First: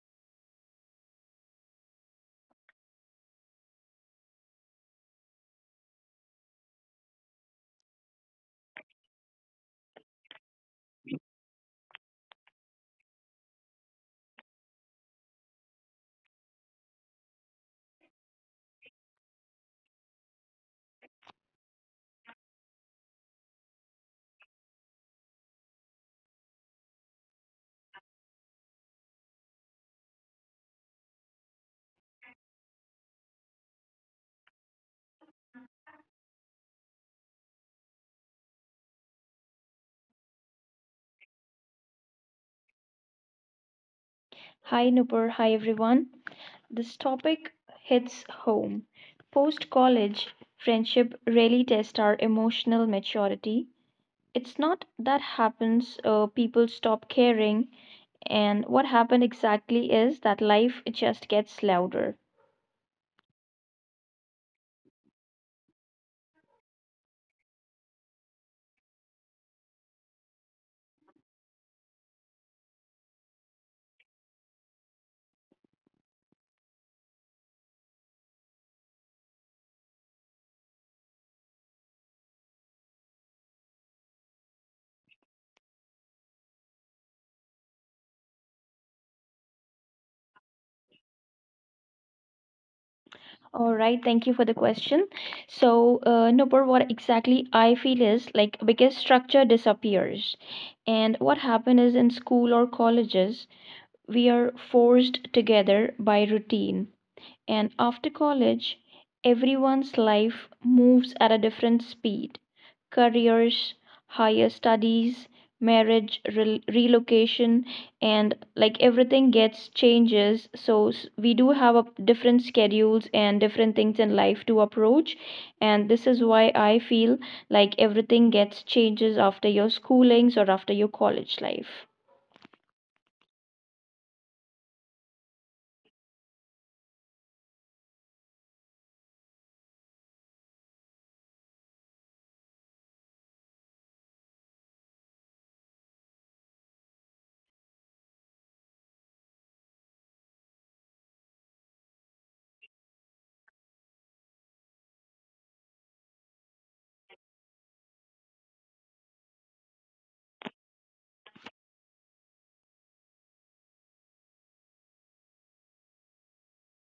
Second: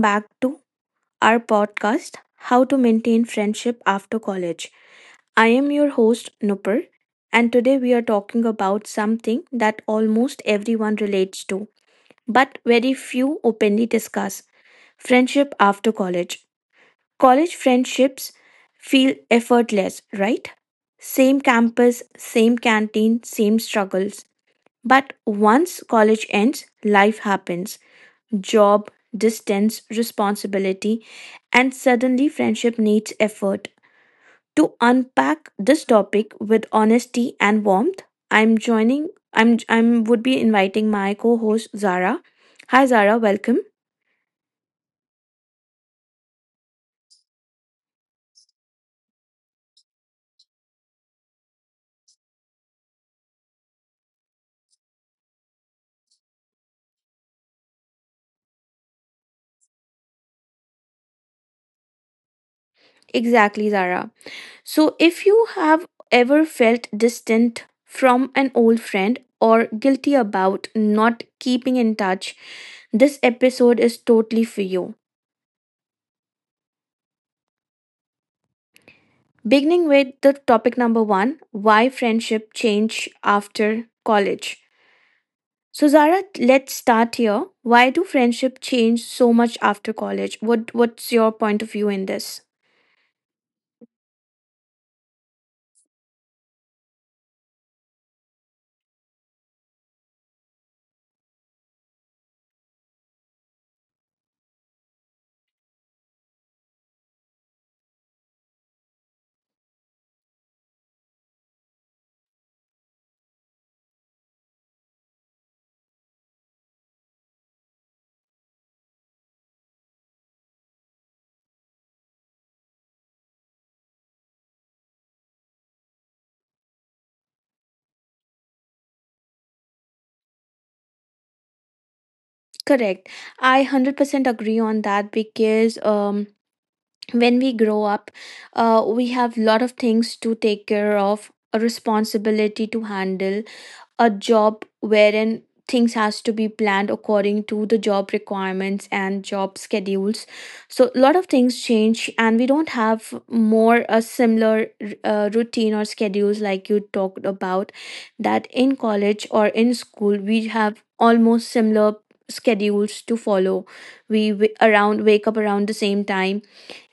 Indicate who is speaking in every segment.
Speaker 1: back to our podcast, How to Maintain Friendship After College. I am your host, Nupur, and today we are talking about something that almost everyone relates to, but very few openly discuss friendship after college. College friendships feel effortless, right? Same campus, same canteen, same struggles. But once college ends, life happens job, distance, responsibility, and suddenly friendship needs effort. To unpack this topic with honesty and warmth, I'm joining I'm would be inviting my co-host Zara. Hi Zara, welcome.
Speaker 2: Hi Nupur, hi everyone. This topic hits home. Post college, friendship really tests our emotional maturity. It's not that happens, people stop caring, and what happened exactly is that life just gets louder.
Speaker 1: Exactly, Zara. So if you have ever felt distant from an old friend or guilty about not keeping in touch, this episode is totally for you. Beginning with the topic number one why friendship change after college. So, Zara, let's start here. Why do friendship change so much after college? What's your point of view in this?
Speaker 2: All right, thank you for the question. So, Nupur, what exactly I feel is like because structure disappears, and what happened is in school or colleges, we are forced together by routine. And after college, everyone's life moves at a different speed: careers, higher studies, marriage, relocation, and like everything gets changes. So we do have a different schedules and different things in life to approach. And this is why I feel like everything gets changes after your schoolings or after your college life.
Speaker 1: Correct. I 100% agree on that because when we grow up, we have lot of things to take care of, a responsibility to handle, a job wherein things has to be planned according to the job requirements and job schedules, so a lot of things change and we don't have more a similar routine or schedules like you talked about that in college or in school we have almost similar schedules to follow. Around wake up around the same time,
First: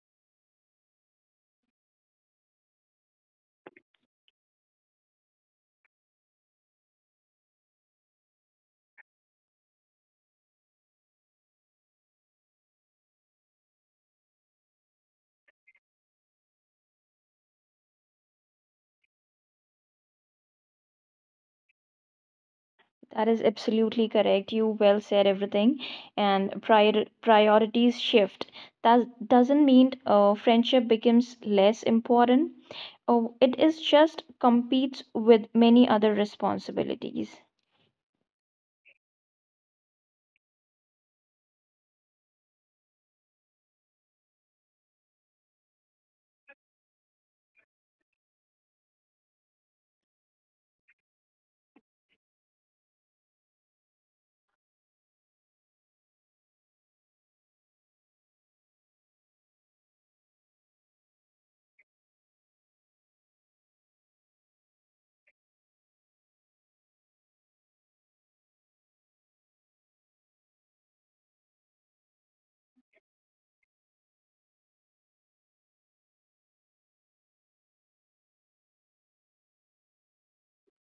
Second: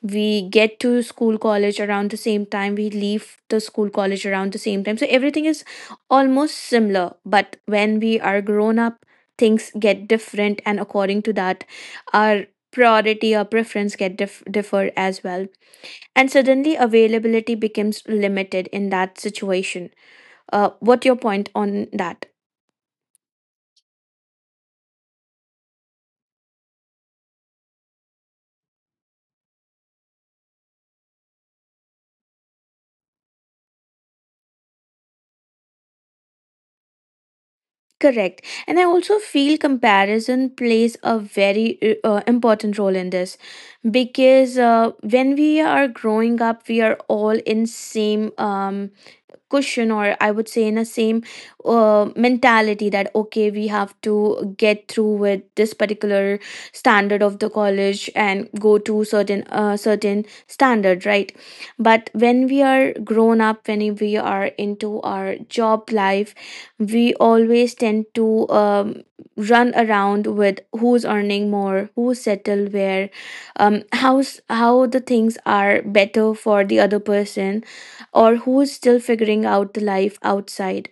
Speaker 1: we get to school college around the same time, we leave the school college around the same time, so everything is almost similar. But when we are grown up, things get different, and according to that, our priority or preference differ as well, and suddenly availability becomes limited in that situation. What your point on that?
Speaker 2: That is absolutely correct. You well said everything, and priorities shift. That doesn't mean friendship becomes less important. Oh, it is just competes with many other responsibilities.
Speaker 1: Correct. And I also feel comparison plays a very important role in this because when we are growing up, we are all in same cushion, or I would say in a same mentality that okay, we have to get through with this particular standard of the college and go to certain certain standard, right? But when we are grown up, when we are into our job life, we always tend to run around with who's earning more, who settled where, how's how the things are better for the other person, or who's still figuring out the life outside.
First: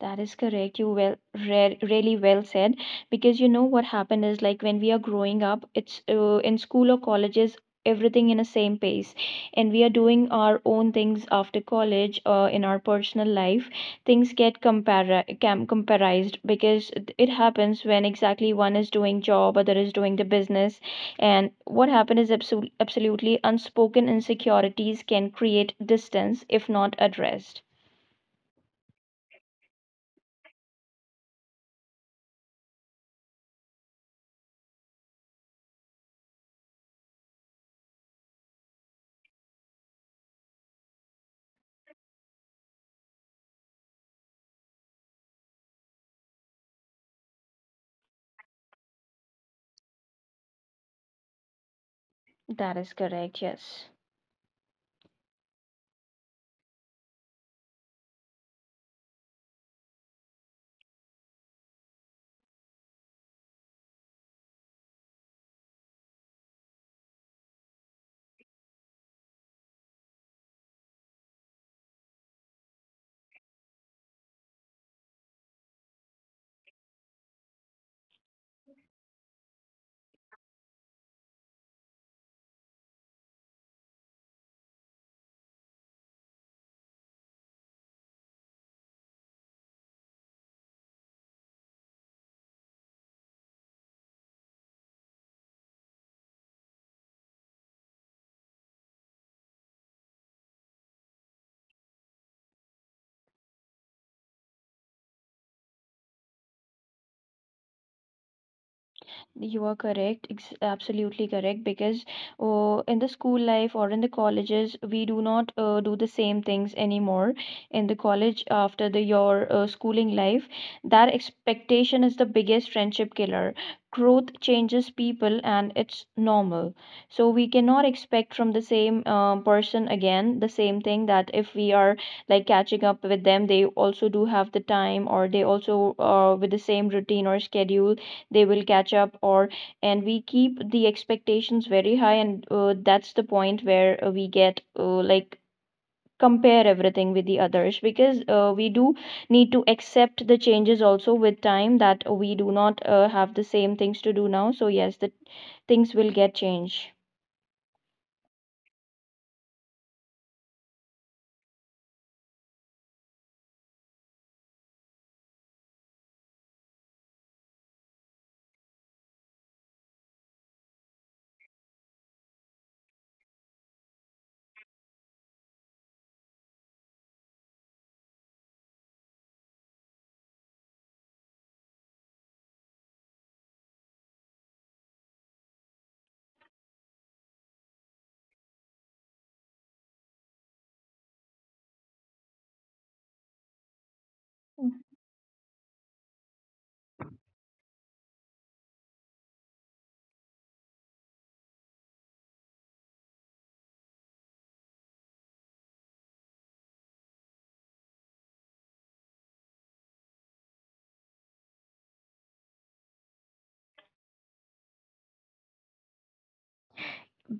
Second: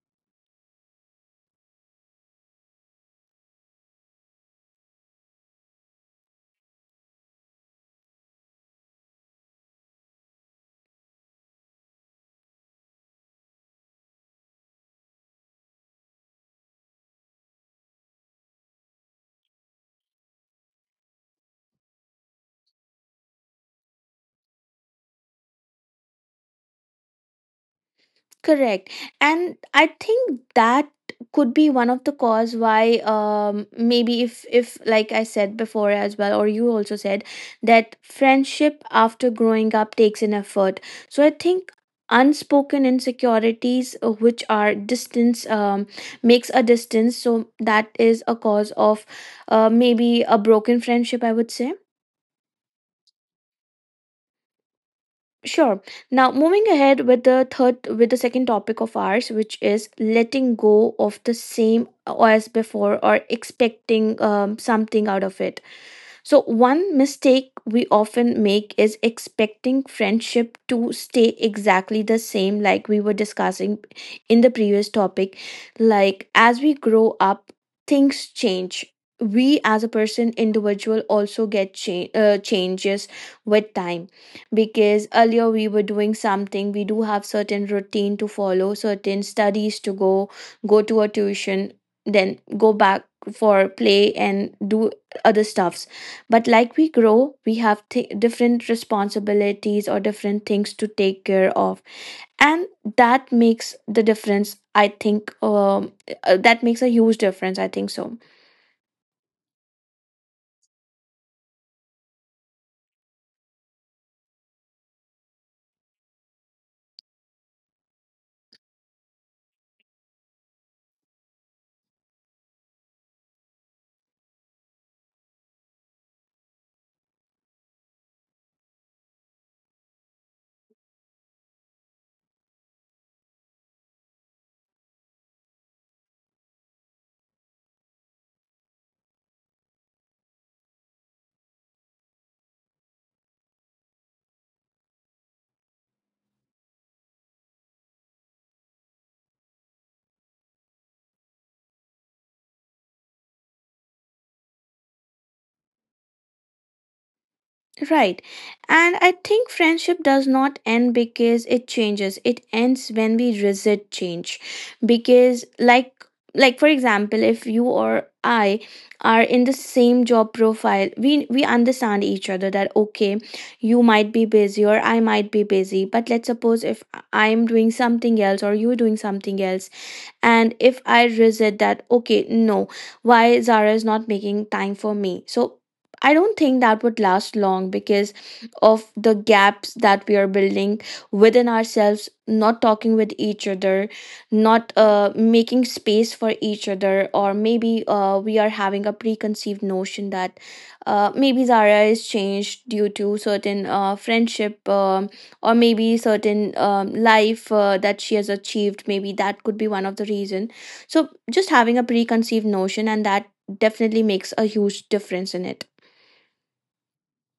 Speaker 2: That is correct. You well, re really well said. Because you know what happened is like when we are growing up, it's in school or colleges, everything in a same pace, and we are doing our own things after college or in our personal life. Things get compara cam comparized because it happens when exactly one is doing job, other is doing the business, and what happened is absolutely unspoken insecurities can create distance if not addressed.
Speaker 1: Correct. And I think that could be one of the cause why maybe if like I said before as well, or you also said that friendship after growing up takes an effort. So I think unspoken insecurities, which are distance um, makes a distance, so that is a cause of maybe a broken friendship, I would say.
Speaker 2: That is correct. Yes.
Speaker 1: Sure. Now, moving ahead with the third, with the second topic of ours, which is letting go of the same as before or expecting something out of it. So, one mistake we often make is expecting friendship to stay exactly the same, like we were discussing in the previous topic. Like, as we grow up, things change. We, as a person, individual, also get changes with time, because earlier we were doing something, we do have certain routine to follow, certain studies to go, go to a tuition, then go back for play and do other stuffs. But like we grow, we have different responsibilities or different things to take care of. And that makes the difference, I think. That makes a huge difference, I think so.
Speaker 2: You are correct, absolutely correct. Because in the school life or in the colleges, we do not do the same things anymore. In the college, after the your schooling life, that expectation is the biggest friendship killer. Growth changes people, and it's normal. So we cannot expect from the same person again the same thing. That if we are like catching up with them, they also do have the time, or they also with the same routine or schedule they will catch up or and we keep the expectations very high, and that's the point where we get like compare everything with the others, because we do need to accept the changes also with time, that we do not have the same things to do now. So yes, the things will get changed.
Speaker 1: Right. And I think friendship does not end because it changes. It ends when we resist change. Because like for example, if you or I are in the same job profile, we understand each other that okay, you might be busy or I might be busy. But let's suppose if I'm doing something else or you're doing something else, and if I resist that okay, no, why Zara is not making time for me, so I don't think that would last long because of the gaps that we are building within ourselves, not talking with each other, not making space for each other, or maybe we are having a preconceived notion that maybe Zara is changed due to certain friendship um, or maybe certain life that she has achieved, maybe that could be one of the reason. So just having a preconceived notion, and that definitely makes a huge difference in it.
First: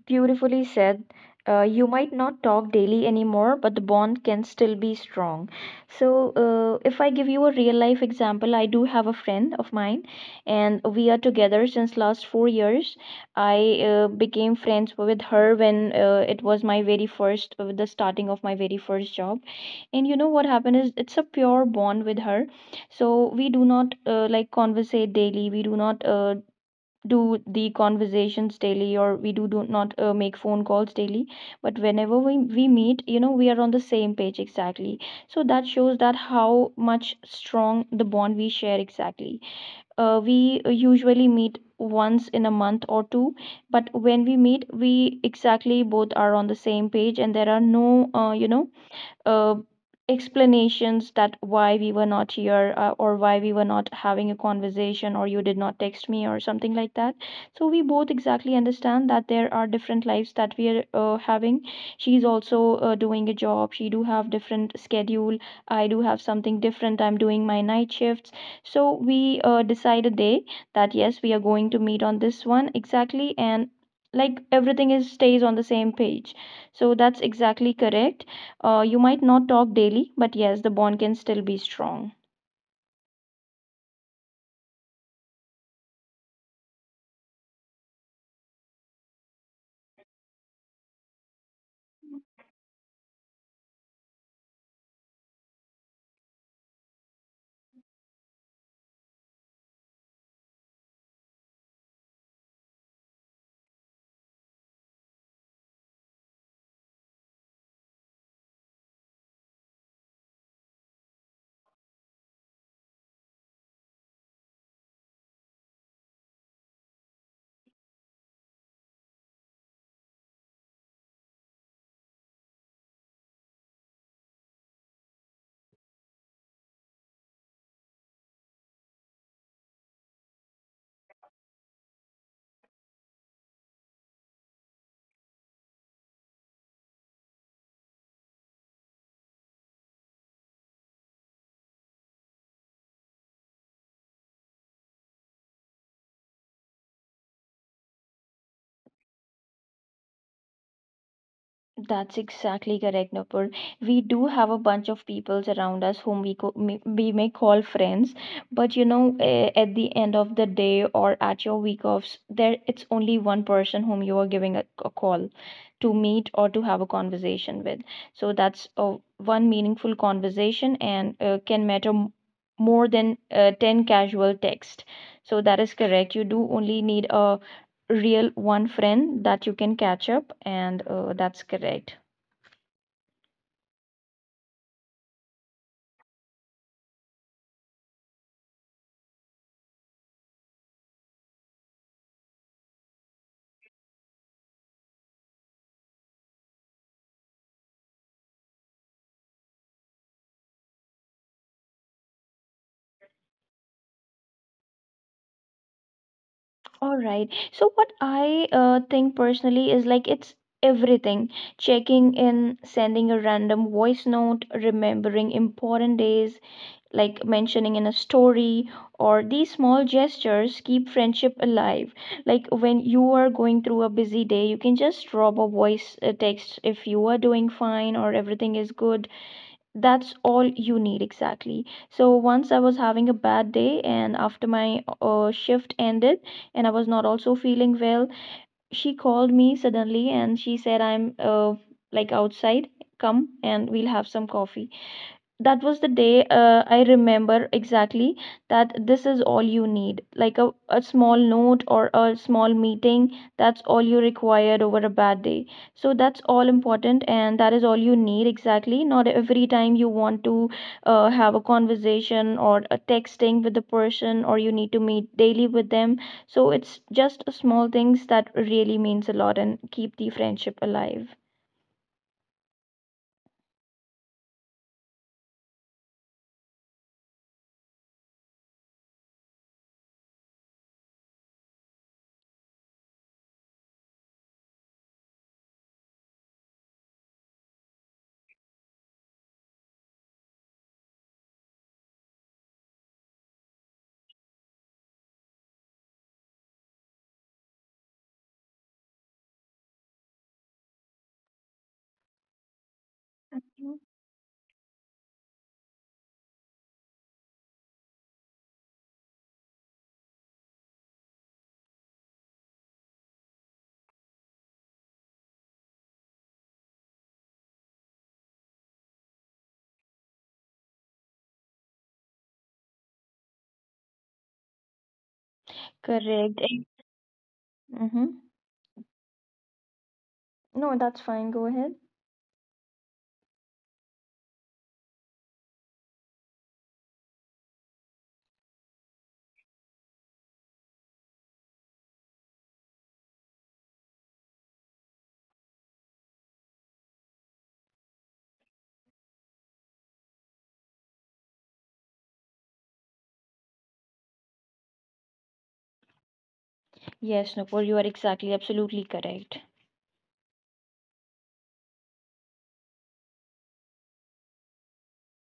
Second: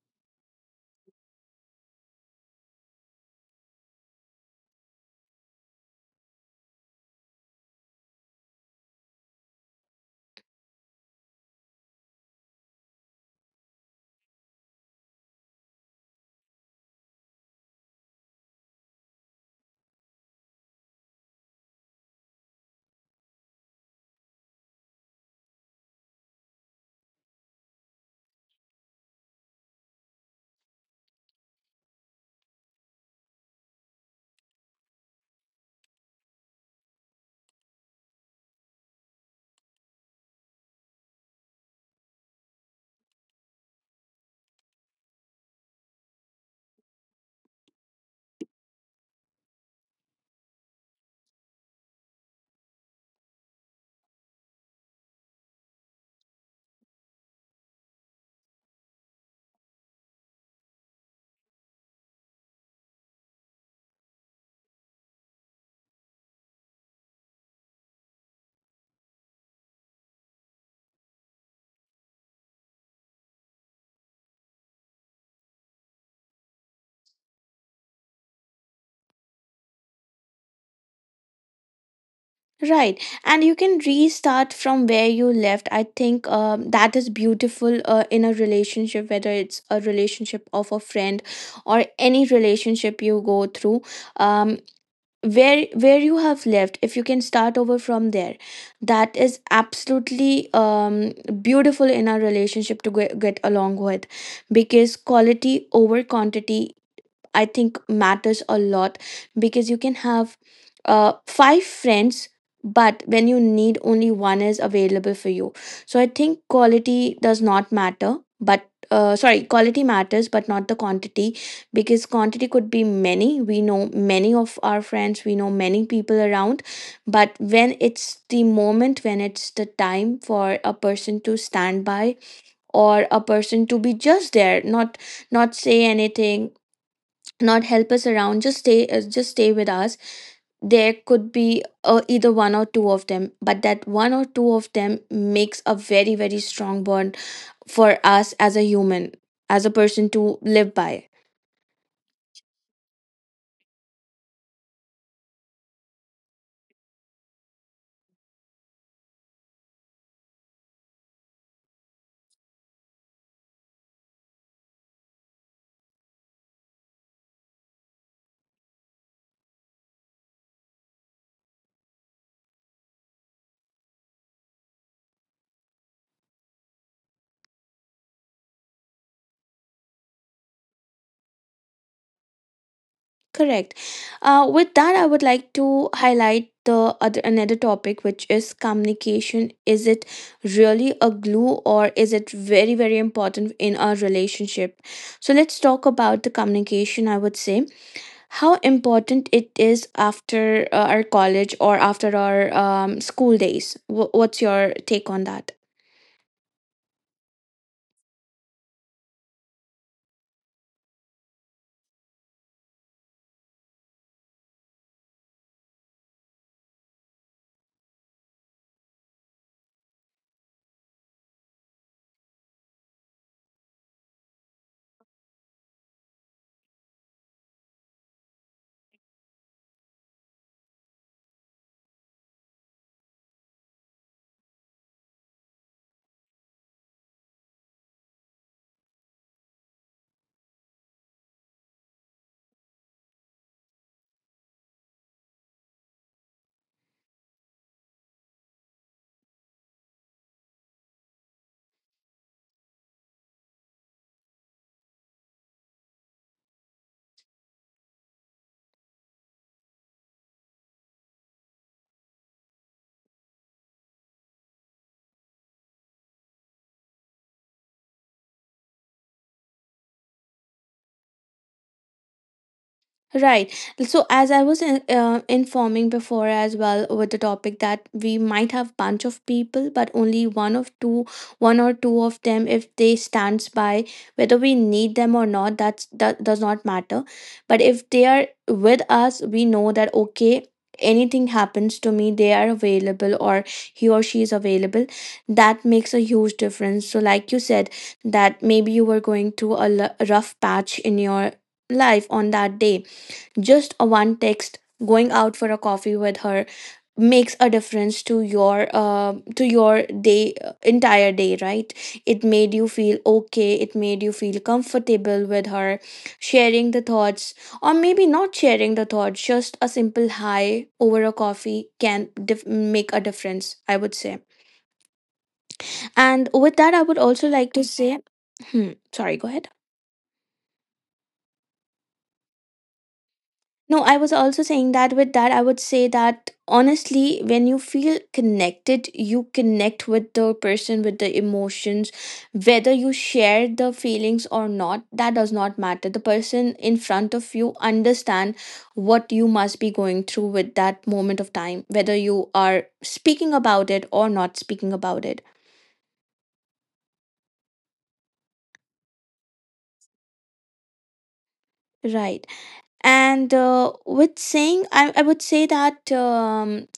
Speaker 2: Beautifully said. You might not talk daily anymore, but the bond can still be strong. So, if I give you a real life example, I do have a friend of mine, and we are together since last 4 years. I became friends with her when it was my very first, the starting of my very first job. And you know what happened is it's a pure bond with her. So, we do not like conversate daily. We do not do the conversations daily, or we do not make phone calls daily, but whenever we meet, you know, we are on the same page exactly. So that shows that how much strong the bond we share exactly. We usually meet once in a month or two, but when we meet we exactly both are on the same page, and there are no you know, uh, explanations that why we were not here or why we were not having a conversation, or you did not text me or something like that. So we both exactly understand that there are different lives that we are having. She's also doing a job, she do have different schedule. I do have something different, I'm doing my night shifts. So we decide a day that yes, we are going to meet on this one exactly, and like everything is stays on the same page. So that's exactly correct. You might not talk daily, but yes, the bond can still be strong.
Speaker 1: Right, and you can restart from where you left. I think that is beautiful in a relationship, whether it's a relationship of a friend or any relationship you go through. Um, where you have left, if you can start over from there, that is absolutely beautiful in our relationship to get along with, because quality over quantity, I think, matters a lot. Because you can have five friends, but when you need, only one is available for you. So I think quality does not matter, but sorry, quality matters, but not the quantity, because quantity could be many. We know many of our friends, we know many people around, but when it's the moment, when it's the time for a person to stand by, or a person to be just there, not not say anything, not help us around, just stay with us, there could be either one or two of them, but that one or two of them makes a very strong bond for us as a human, as a person to live by.
Speaker 2: That's exactly correct, Nupur. We do have a bunch of peoples around us whom we may call friends, but you know, at the end of the day or at your week offs, there it's only one person whom you are giving a call to meet or to have a conversation with. So that's one meaningful conversation, and can matter more than 10 casual text. So that is correct. You do only need a real one friend that you can catch up, and that's correct.
Speaker 1: Correct. With that, I would like to highlight the other another topic, which is communication. Is it really a glue, or is it very important in our relationship? So let's talk about the communication, I would say, how important it is after our college or after our school days. What's your take on that?
Speaker 2: All right, so what I think personally is like it's everything: checking in, sending a random voice note, remembering important days, like mentioning in a story, or these small gestures keep friendship alive. Like when you are going through a busy day, you can just drop a voice text if you are doing fine or everything is good. That's all you need exactly. So once I was having a bad day, and after my shift ended, and I was not also feeling well, she called me suddenly and she said I'm like outside, come and we'll have some coffee. That was the day I remember exactly, that this is all you need, like a small note or a small meeting. That's all you required over a bad day. So that's all important, and that is all you need exactly. Not every time you want to have a conversation or a texting with the person, or you need to meet daily with them. So it's just small things that really means a lot and keep the friendship alive.
Speaker 1: Right. So, as I was in, informing before as well with the topic that we might have bunch of people, but only one of two, one or two of them, if they stands by, whether we need them or not, that's that does not matter. But if they are with us, we know that okay, anything happens to me, they are available, or he or she is available. That makes a huge difference. So, like you said, that maybe you were going through a rough patch in your life on that day, just a one text, going
Speaker 2: Mhm.
Speaker 1: out for a coffee with her, makes a difference to your day entire day, right? It made you feel okay, it made you feel comfortable with her, sharing the thoughts, or maybe not sharing the thoughts. Just a simple hi over a coffee can make a difference, I would say. And with that, I would also like to
Speaker 2: Correct.
Speaker 1: say, hmm, sorry, go ahead.
Speaker 2: Mm-hmm. No, that's fine, go ahead.
Speaker 1: No, I was also saying that with that, I would say that honestly, when you feel connected, you connect with the person, with the emotions, whether you share the feelings or not, that does not matter. The person in front of you understand what you must be going through with that moment of time, whether you are speaking about it or not speaking about it.
Speaker 2: Yes, Nupur, you are exactly, absolutely correct.
Speaker 1: Right. And with saying, I would say that.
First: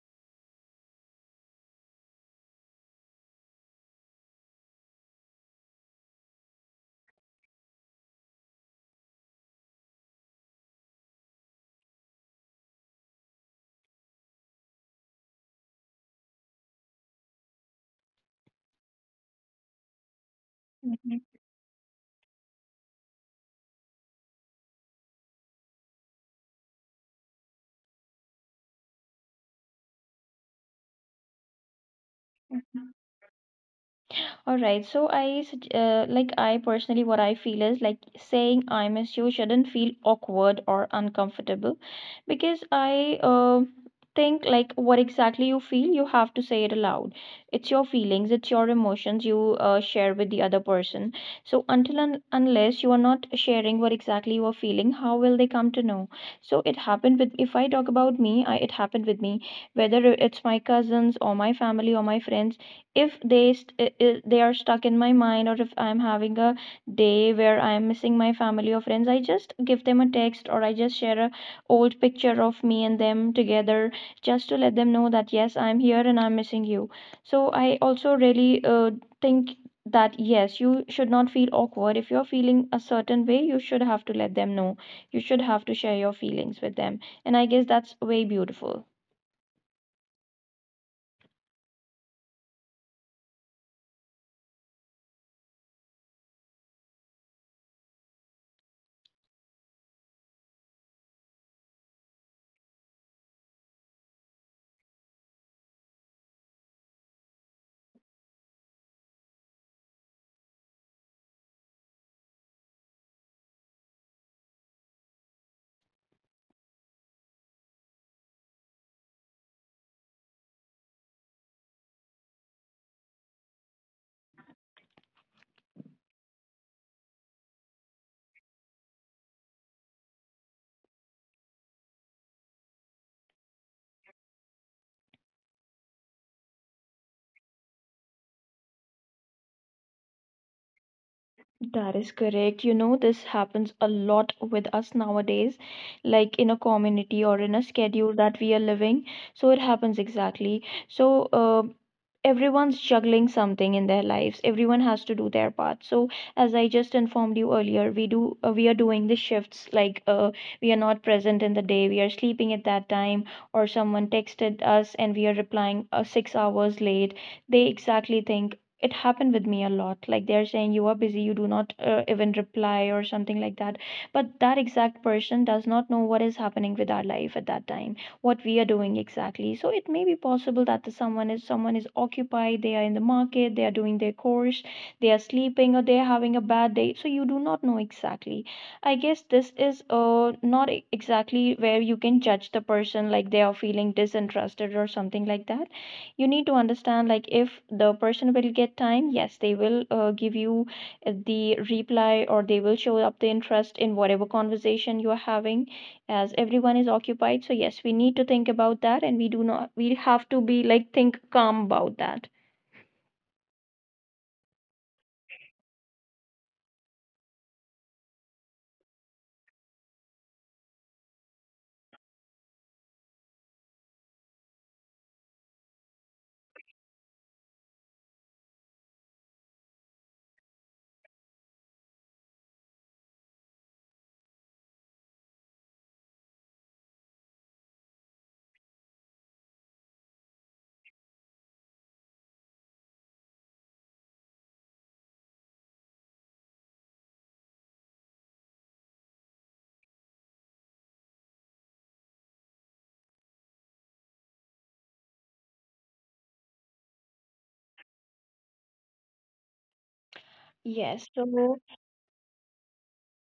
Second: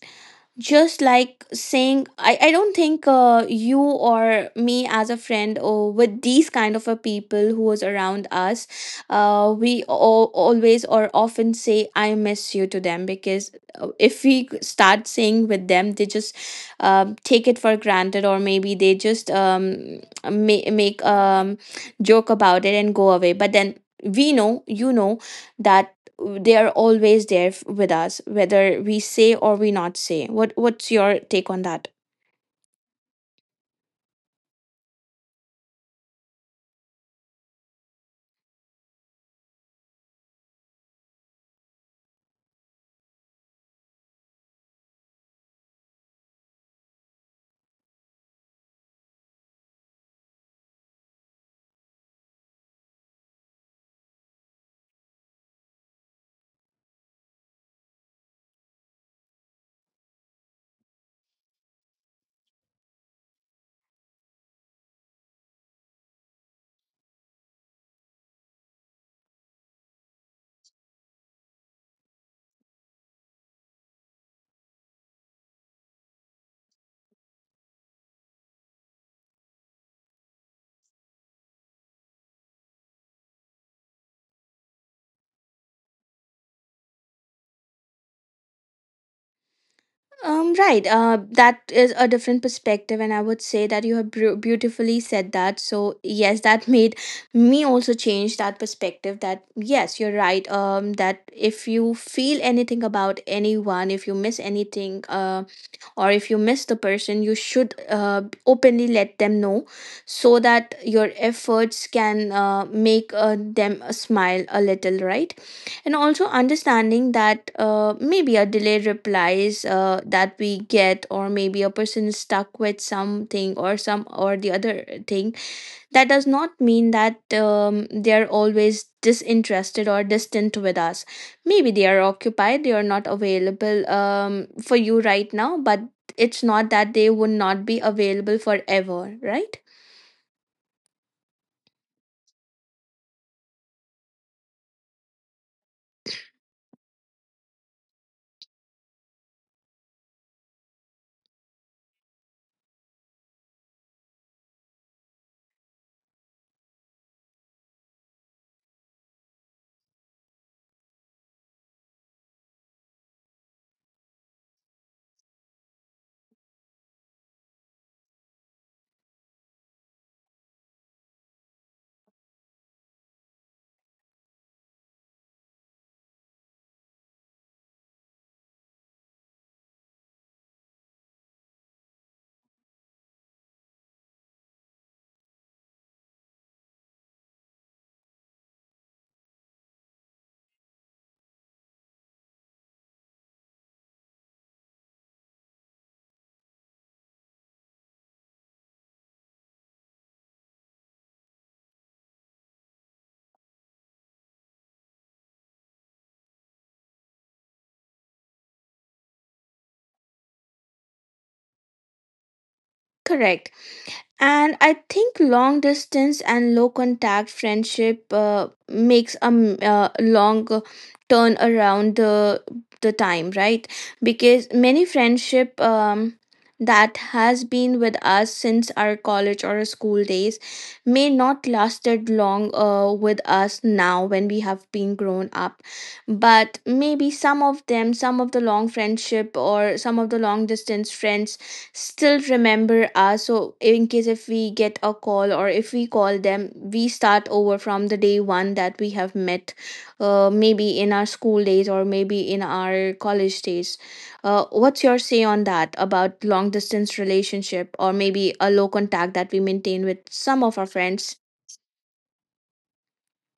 Speaker 1: Just like saying I don't think you or me as a friend, or with these kind of a people who was around us, we always or often say I miss you to them, because if we start saying with them, they just take it for granted, or maybe they just make
Speaker 2: Mhm,
Speaker 1: joke about it and go away. But then we know, you know, that they are always there with us, whether we say or we not say. What's your take on that?
Speaker 2: mhm. All right. So I sug- like I personally what I feel is like saying I miss you shouldn't feel awkward or uncomfortable, because I think like what exactly you feel you have to say it aloud. It's your feelings, it's your emotions you share with the other person. So until and unless you are not sharing what exactly you are feeling, how will they come to know? So it happened with if I talk about me, I it happened with me, whether it's my cousins or my family or my friends. If they st- I- they are stuck in my mind, or if I'm having a day where I'm missing my family or friends, I just give them a text, or I just share a old picture of me and them together, just to let them know that yes, I'm here and I'm missing you. So I also really think that yes, you should not feel awkward. If you're feeling a certain way, you should have to let them know, you should have to share your feelings with them, and I guess that's way beautiful.
Speaker 1: Right. That is a different perspective, and I would say that you have beautifully said that. So yes, that made me also change that perspective. That yes, you're right. That if you feel anything about anyone, if you miss anything, or if you miss the person, you should openly let them know, so that your efforts can make them smile a little, right? And also understanding that maybe a delayed replies that we get, or maybe a person is stuck with something or some or the other thing, that does not mean that they are always disinterested or distant with us. Maybe they are occupied, they are not available for you right now, but it's not that they would not be available forever, right?
Speaker 2: That is correct. You know, this happens a lot with us nowadays, like in a community or in a schedule that we are living. So it happens exactly. So, everyone's juggling something in their lives. Everyone has to do their part. So, as I just informed you earlier, we are doing the shifts. Like, we are not present in the day. We are sleeping at that time, or someone texted us and we are replying 6 hours late. They exactly think it happened with me a lot, like they're saying you are busy, you do not even reply or something like that. But that exact person does not know what is happening with our life at that time, what we are doing exactly. So it may be possible that the someone is occupied, they are in the market, they are doing their course, they are sleeping, or they are having a bad day. So you do not know exactly. I guess this is not e- exactly where you can judge the person like they are feeling disinterested or something like that. You need to understand like if the person will get time, yes, they will give you the reply, or they will show up the interest in whatever conversation you are having. As everyone is occupied, so yes, we need to think about that, and we do not we have to be like think calm about that.
Speaker 1: Correct. And I think long distance and low contact friendship makes a long turn around the time, right? Because many friendship that has been with us since our college or school days may not lasted long with us now when we have been grown up. But maybe some of the long friendship or some of the long distance friends still remember us. So in case if we get a call or if we call them, we start over from the day one that we have met, maybe in our school days or maybe in our college days. Uh, what's your say on that about long distance relationship or maybe a low contact that we maintain with some of our
Speaker 2: Yes,
Speaker 1: friends?
Speaker 2: so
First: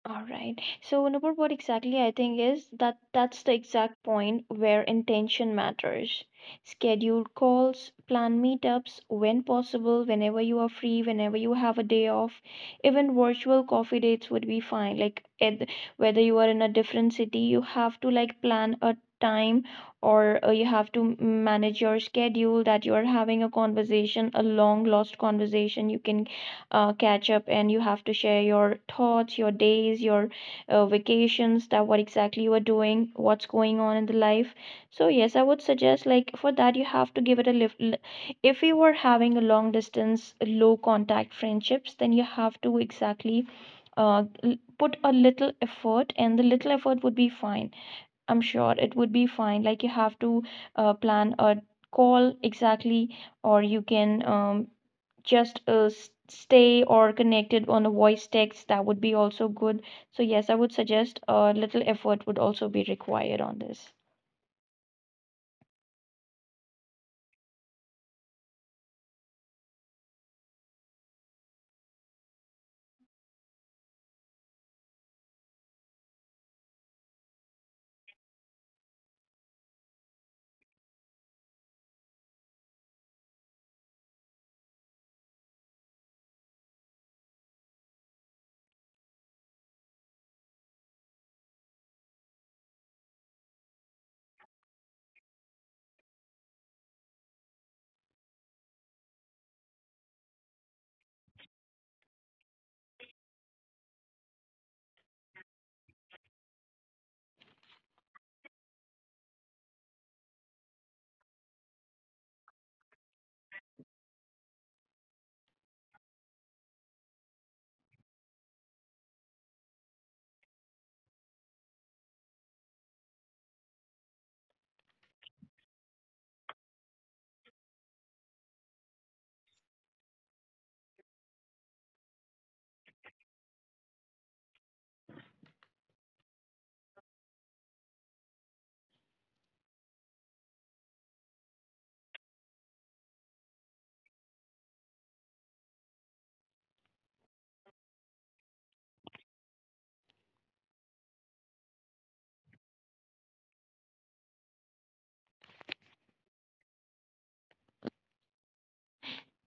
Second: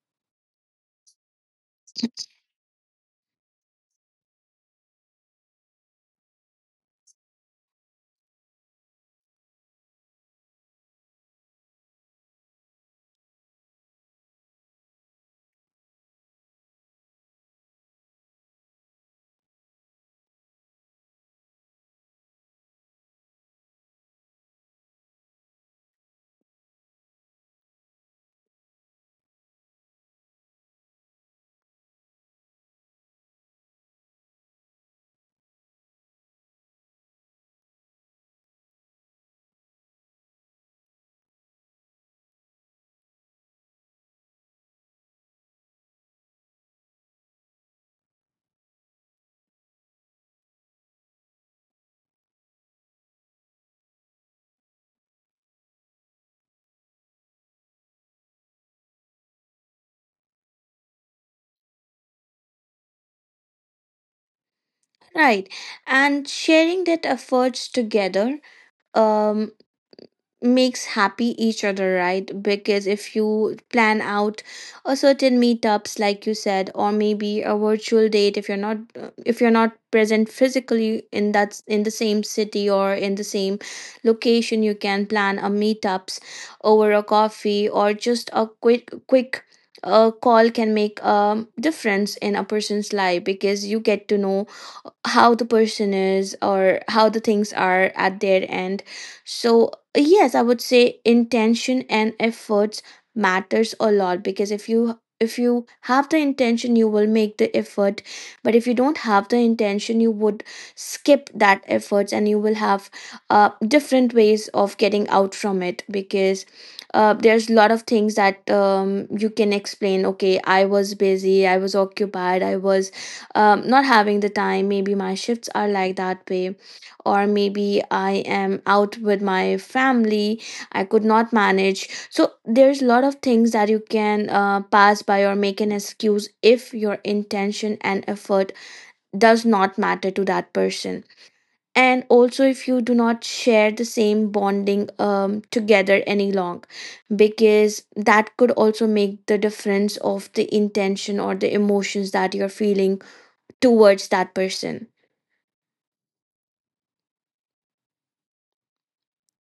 Speaker 2: alright. So Nupur, what exactly I think is that that's the exact point where intention matters. Scheduled calls, plan meetups when possible, whenever you are free, whenever you have a day off. Even virtual coffee dates would be fine. Whether you are in a different city, you have to like plan a time, or you have to manage your schedule, that you are having a conversation, a long lost conversation. You can catch up, and you have to share your thoughts, your days, your vacations, that what exactly you are doing, what's going on in the life. So yes, I would suggest like for that you have to give it a lift. If you were having a long distance, low contact friendships, then you have to exactly put a little effort, and the little effort would be fine. I'm sure it would be fine. Like you have to plan a call exactly, or you can stay or connected on a voice text. That would be also good. So yes, I would suggest a little effort would also be required on this.
Speaker 1: Right, and sharing that efforts together, um makes happy each other, right? Because if you plan out a certain meetups like you said, or maybe a virtual date, if you're not, if you're not present physically in that, in the same city or in the same location, you can plan a meetups over a coffee, or just a quick a call can make a difference in a person's life, because you get to know how the person is or how the things are at their end. So yes, I would say intention and efforts matters a lot, because if you have the intention, you will make the effort. But if you don't have the intention, you would skip that efforts and you will have different ways of getting out from it. Because there's a lot of things that you can explain. Okay, I was busy, I was occupied, I was not having the time, maybe my shifts are like that way, or maybe I am out with my family, I could not manage. So there's a lot of things that you can pass by or make an excuse if your intention and effort does not matter to that person. And also if you do not share the same bonding together any long, because that could also make the difference of the intention or the emotions that you're feeling towards that person.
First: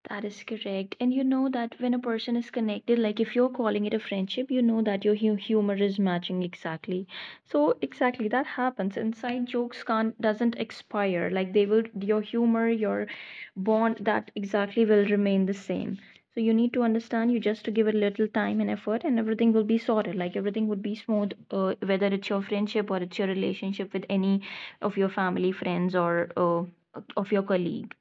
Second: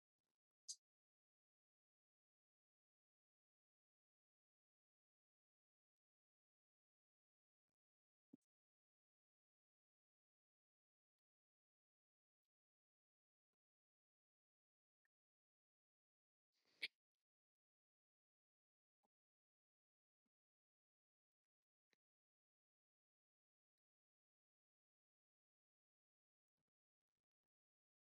Speaker 2: That is correct. And you know that when a person is connected, like if you're calling it a friendship, you know that your humor is matching exactly. So exactly that happens. Inside jokes can't doesn't expire. Like they will, your humor, your bond, that exactly will remain the same. So you need to understand you just to give it a little time and effort and everything will be sorted. Like everything would be smooth, whether it's your friendship or it's your relationship with any of your family, friends, or of your colleagues.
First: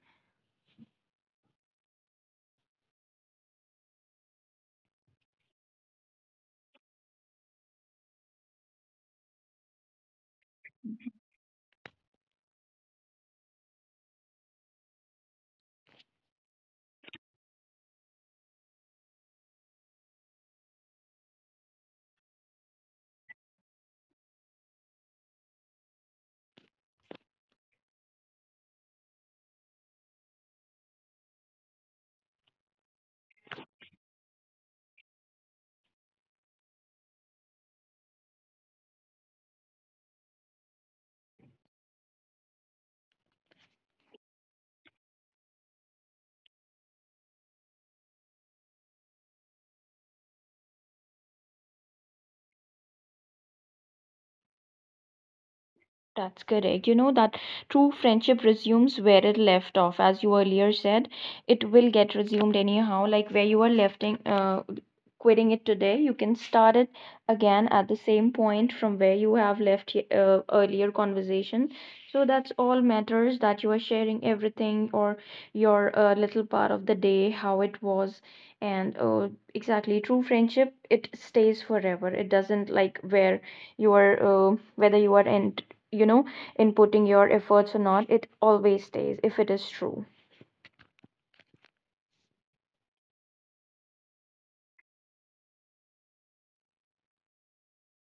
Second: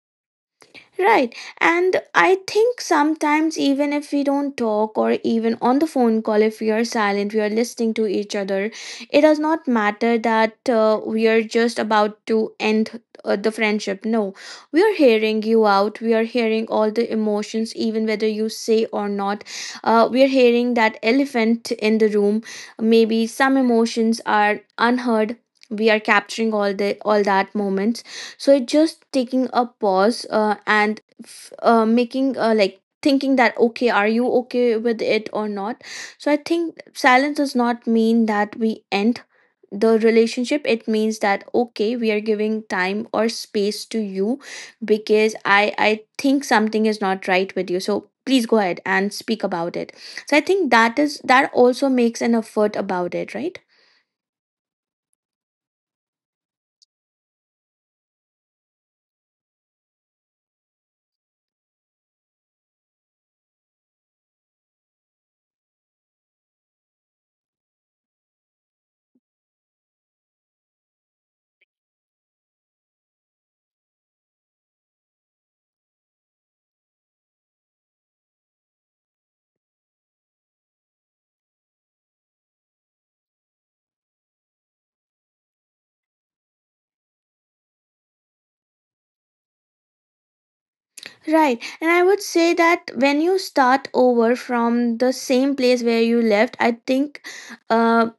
Speaker 1: Right, and I think sometimes even if we don't talk, or even on the phone call, if we are silent, we are listening to each other. It does not matter that we are just about to end the friendship. No, we are hearing you out, we are hearing all the emotions, even whether you say or not. Uh, we are hearing that elephant in the room. Maybe some emotions are unheard, we are capturing all that moment. So it just taking a pause and making like thinking that, okay, are you okay with it or not? So I think silence does not mean that we end the relationship. It means that, okay, we are giving time or space to you, because I think something is not right with you, so please go ahead and speak about it. So I think that is, that also makes an effort about it, right?
Speaker 2: That's correct. You know that true friendship resumes where it left off, as you earlier said. It will get resumed anyhow, like where you are left in, quitting it today. You can start it again at the same point from where you have left earlier conversation. So that's all matters, that you are sharing everything or your little part of the day, how it was, and exactly true friendship. It stays forever. It doesn't like where you are, whether you are in, you know, inputting your efforts or not. It always stays if it is true.
Speaker 1: Right. And I would say that when you start over from the same place where you left, I think uh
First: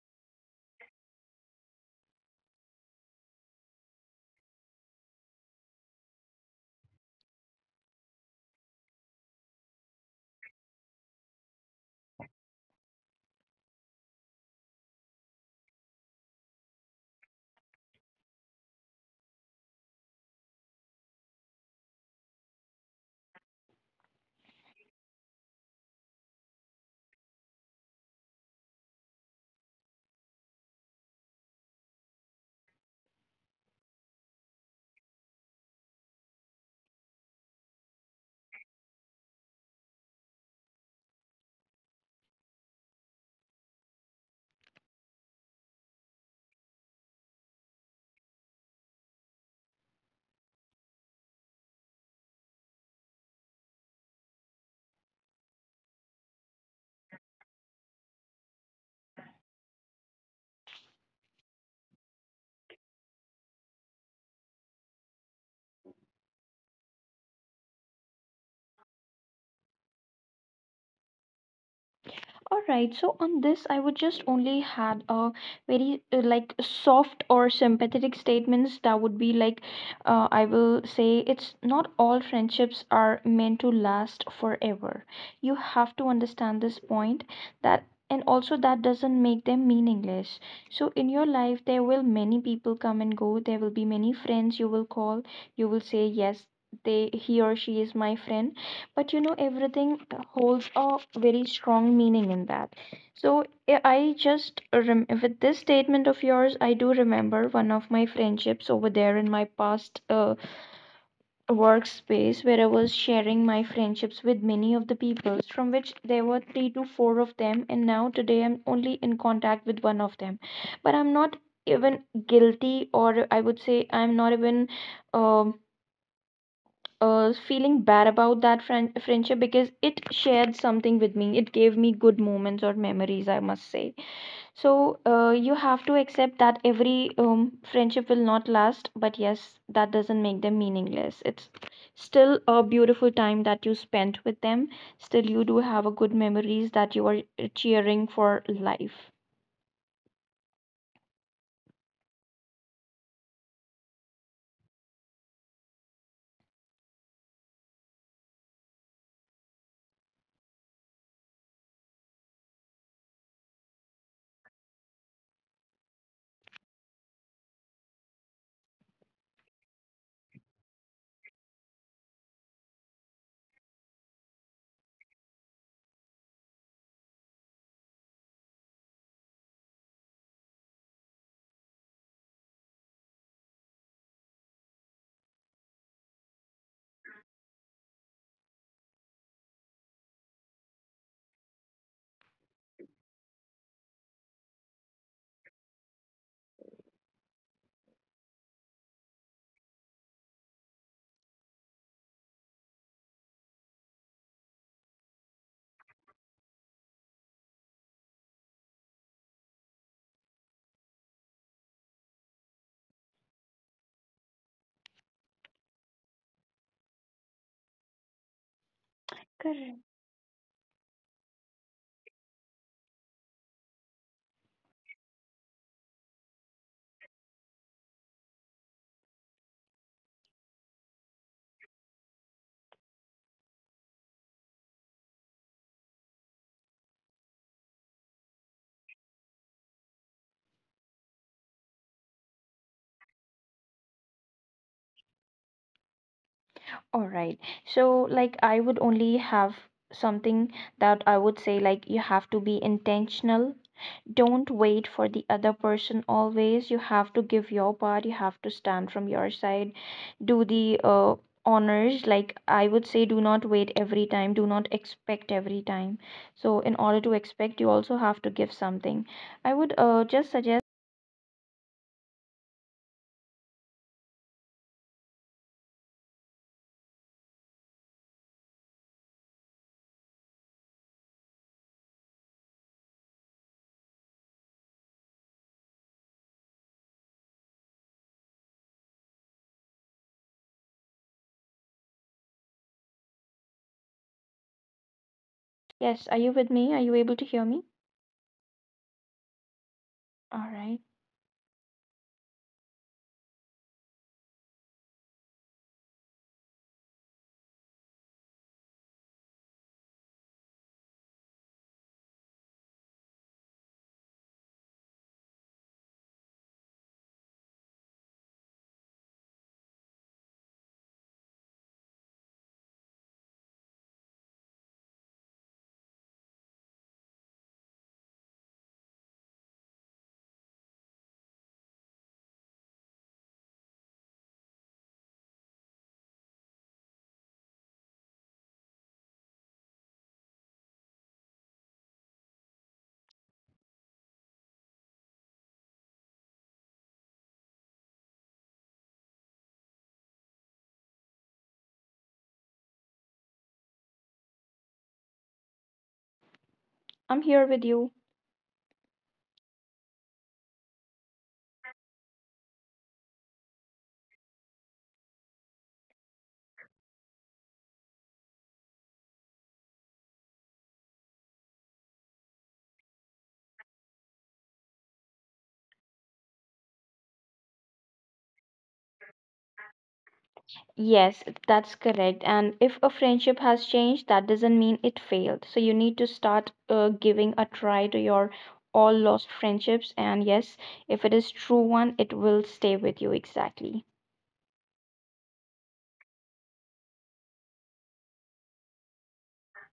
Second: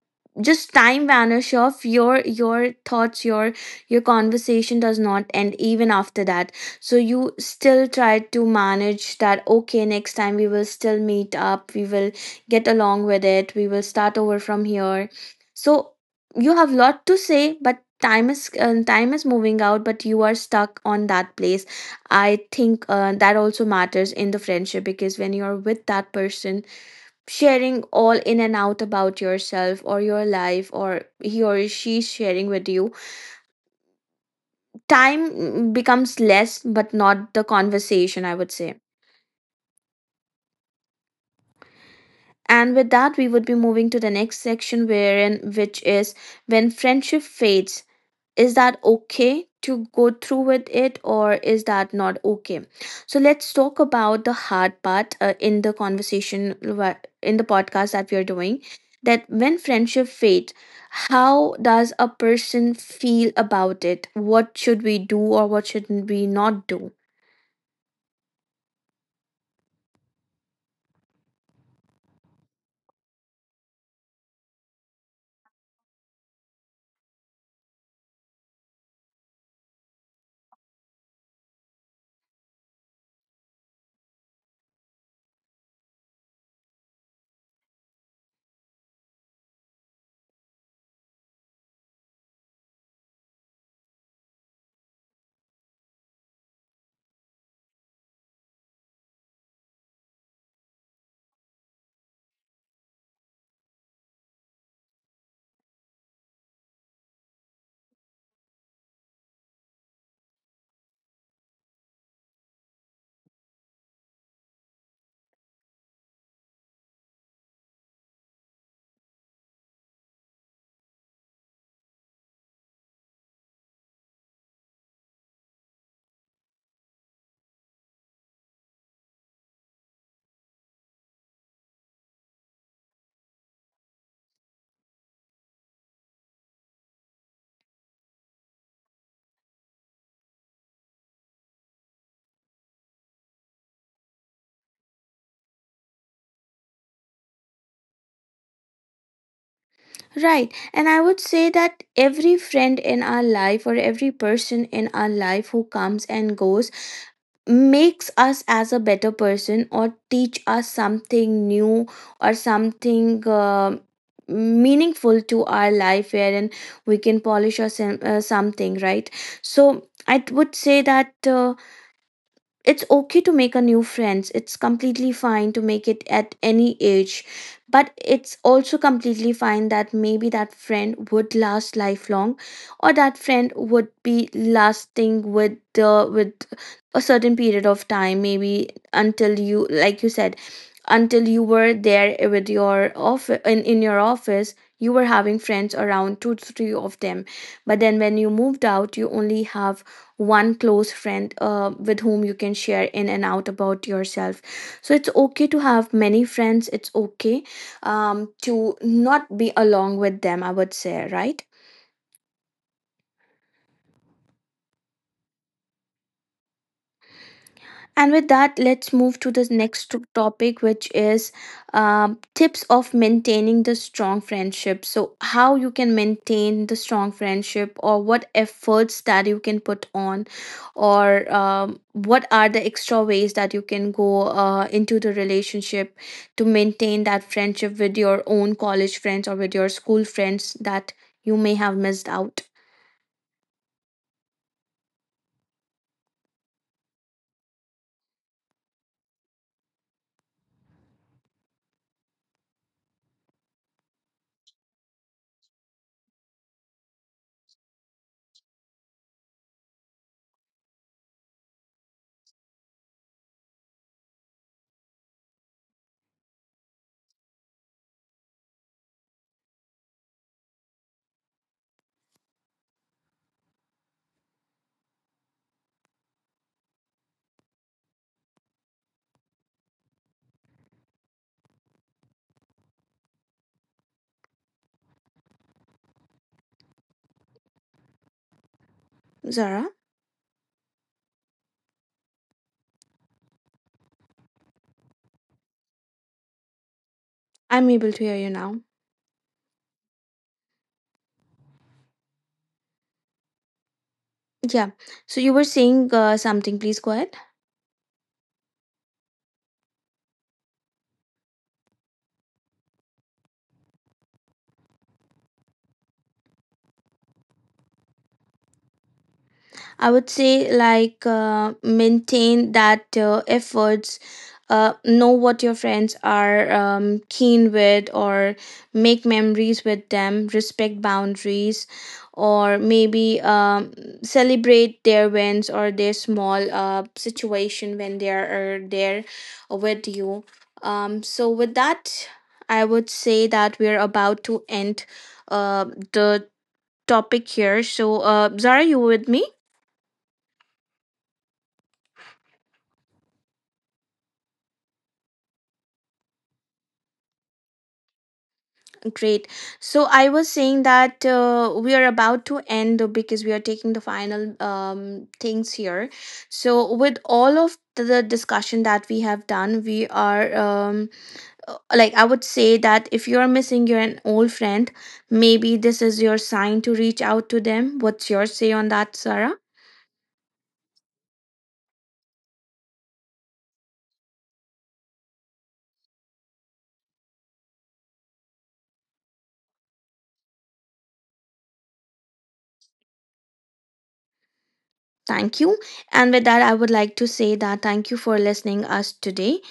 Speaker 1: just time vanish off your your thoughts, your your conversation does not end even after that. So you still try to manage that, okay, next time we will still meet up, we will get along with it, we will start over from here. So you have lot to say, but time is moving out, but you are stuck on that place. I think that also matters in the friendship, because when you're with that person, sharing all in and out about yourself or your life, or he or she's sharing with you, time becomes less, but not the conversation, I would say. And with that, we would be moving to the next section, wherein which is when friendship fades. Is that okay to go through with it, or is that not okay? So let's talk about the hard part in the conversation, in the podcast that we are doing, that when friendship fades, how does a person feel about it? What should we do, or what should we not do?
Speaker 2: All right. So on this, I would just only had a very like soft or sympathetic statements that would be like, I will say it's not all friendships are meant to last forever. You have to understand this point, that, and also that doesn't make them meaningless. So in your life there will many people come and go. There will be many friends you will call, you will say yes, they, he or she is my friend. But you know, everything holds a very strong meaning in that. So I with this statement of yours, I do remember one of my friendships over there in my past workspace, where I was sharing my friendships with many of the people, from which there were three to four of them, and now today I'm only in contact with one of them. But I'm not even guilty, or I would say I'm not even um feeling bad about that friendship, because it shared something with me. It gave me good moments or memories, I must say. So you have to accept that every friendship will not last, but yes, that doesn't make them meaningless. It's still a beautiful time that you spent with them. Still, you do have a good memories that you are cheering for life.
Speaker 1: Right. And I would say that every friend in our life, or every person in our life who comes and goes, makes us as a better person, or teach us something new, or something meaningful to our life, wherein we can polish or some, something, right? So I would say that it's okay to make a new friends, it's completely fine to make it at any age. But it's also completely fine that maybe that friend would last lifelong, or that friend would be lasting with the with a certain period of time, maybe until you, like you said, until you were there with your office in your office, you were having friends around two to three of them. But then when you moved out, you only have one close friend with whom you can share in and out about yourself. So it's okay to have many friends, it's okay to not be along with them, I would say, right? And with that, let's move to the
Speaker 2: Correct.
Speaker 1: next topic, which is tips of maintaining the strong friendship. So how you can maintain the strong friendship, or what efforts that you can put on, or what are the extra ways that you can go into the relationship to maintain that friendship with your own college friends or with your school friends that you may have missed out.
Speaker 2: All right. So, like, I would only have something that I would say, like, you have to be intentional. Don't wait for the other person always. You have to give your part. You have to stand from your side. Do the honors. Like, I would say, do not wait every time. Do not expect every time. So, in order to expect, you also have to give something. I would just suggest,
Speaker 1: Zara,
Speaker 2: yes, are you with me? Are you able to hear me?
Speaker 1: I'm able to hear you now.
Speaker 2: All right.
Speaker 1: Yeah. So you were saying something, please go ahead. I would say like maintain that efforts. Know what your friends are keen with, or make memories with them. Respect boundaries, or maybe celebrate their wins or their small situation when they are there with you. So with that, I would say that we're about to end uh, the topic here. So Zara, you with me?
Speaker 2: I'm here with you.
Speaker 1: Great. So I was saying that we are about to end because we are taking the final things here. So with all of the discussion that we have done, we are like I would say that if you are missing your an old friend, maybe this is your sign to reach out to them. What's your say on that, Sarah?
Speaker 2: Yes, that's correct. And if a friendship has changed, that doesn't mean it failed. So you need to start giving a try to your all lost friendships. And yes, if it is true one, it will stay with you exactly.
Speaker 1: Thank you. And with that, I would like to say that thank you for listening us today.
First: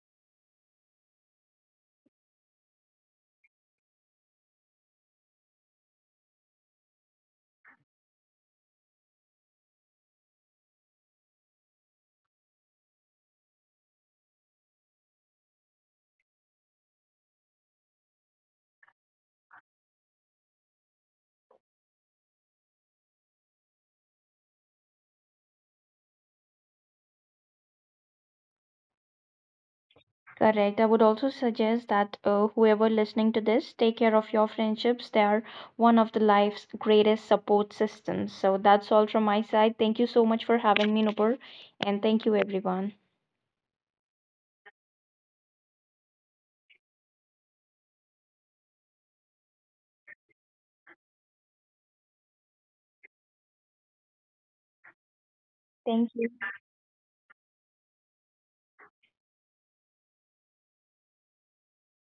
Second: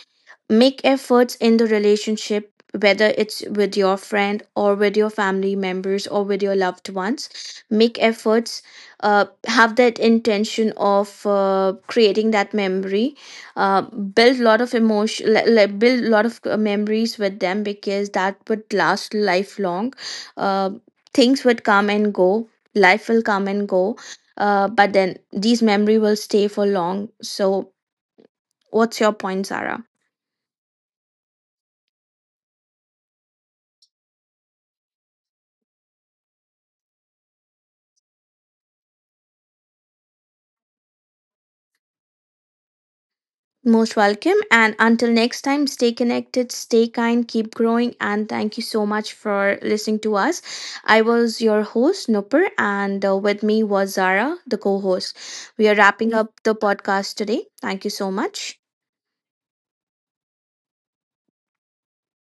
Speaker 1: Make efforts in the relationship, whether it's with your friend or with your family members or with your loved ones. Make efforts, have that intention of creating that memory. Build a lot of emotion, like build a lot of memories with them, because that would last lifelong. Uh, things would come and go, life will come and go. But then these memory will stay for long. So what's your point, Sarah?
Speaker 2: Correct. I would also suggest that whoever listening to this, take care of your friendships. They are one of the life's greatest support systems. So that's all from my side. Thank you so much for having me, Nupur, and thank you everyone.
Speaker 1: Most welcome. And until next time, stay connected, stay kind, keep growing. And thank you so much for listening to us. I was your host, Nupur, and with me was Zara, the co host. We are
Speaker 2: Thank
Speaker 1: wrapping
Speaker 2: you.
Speaker 1: up the podcast today. Thank you so much.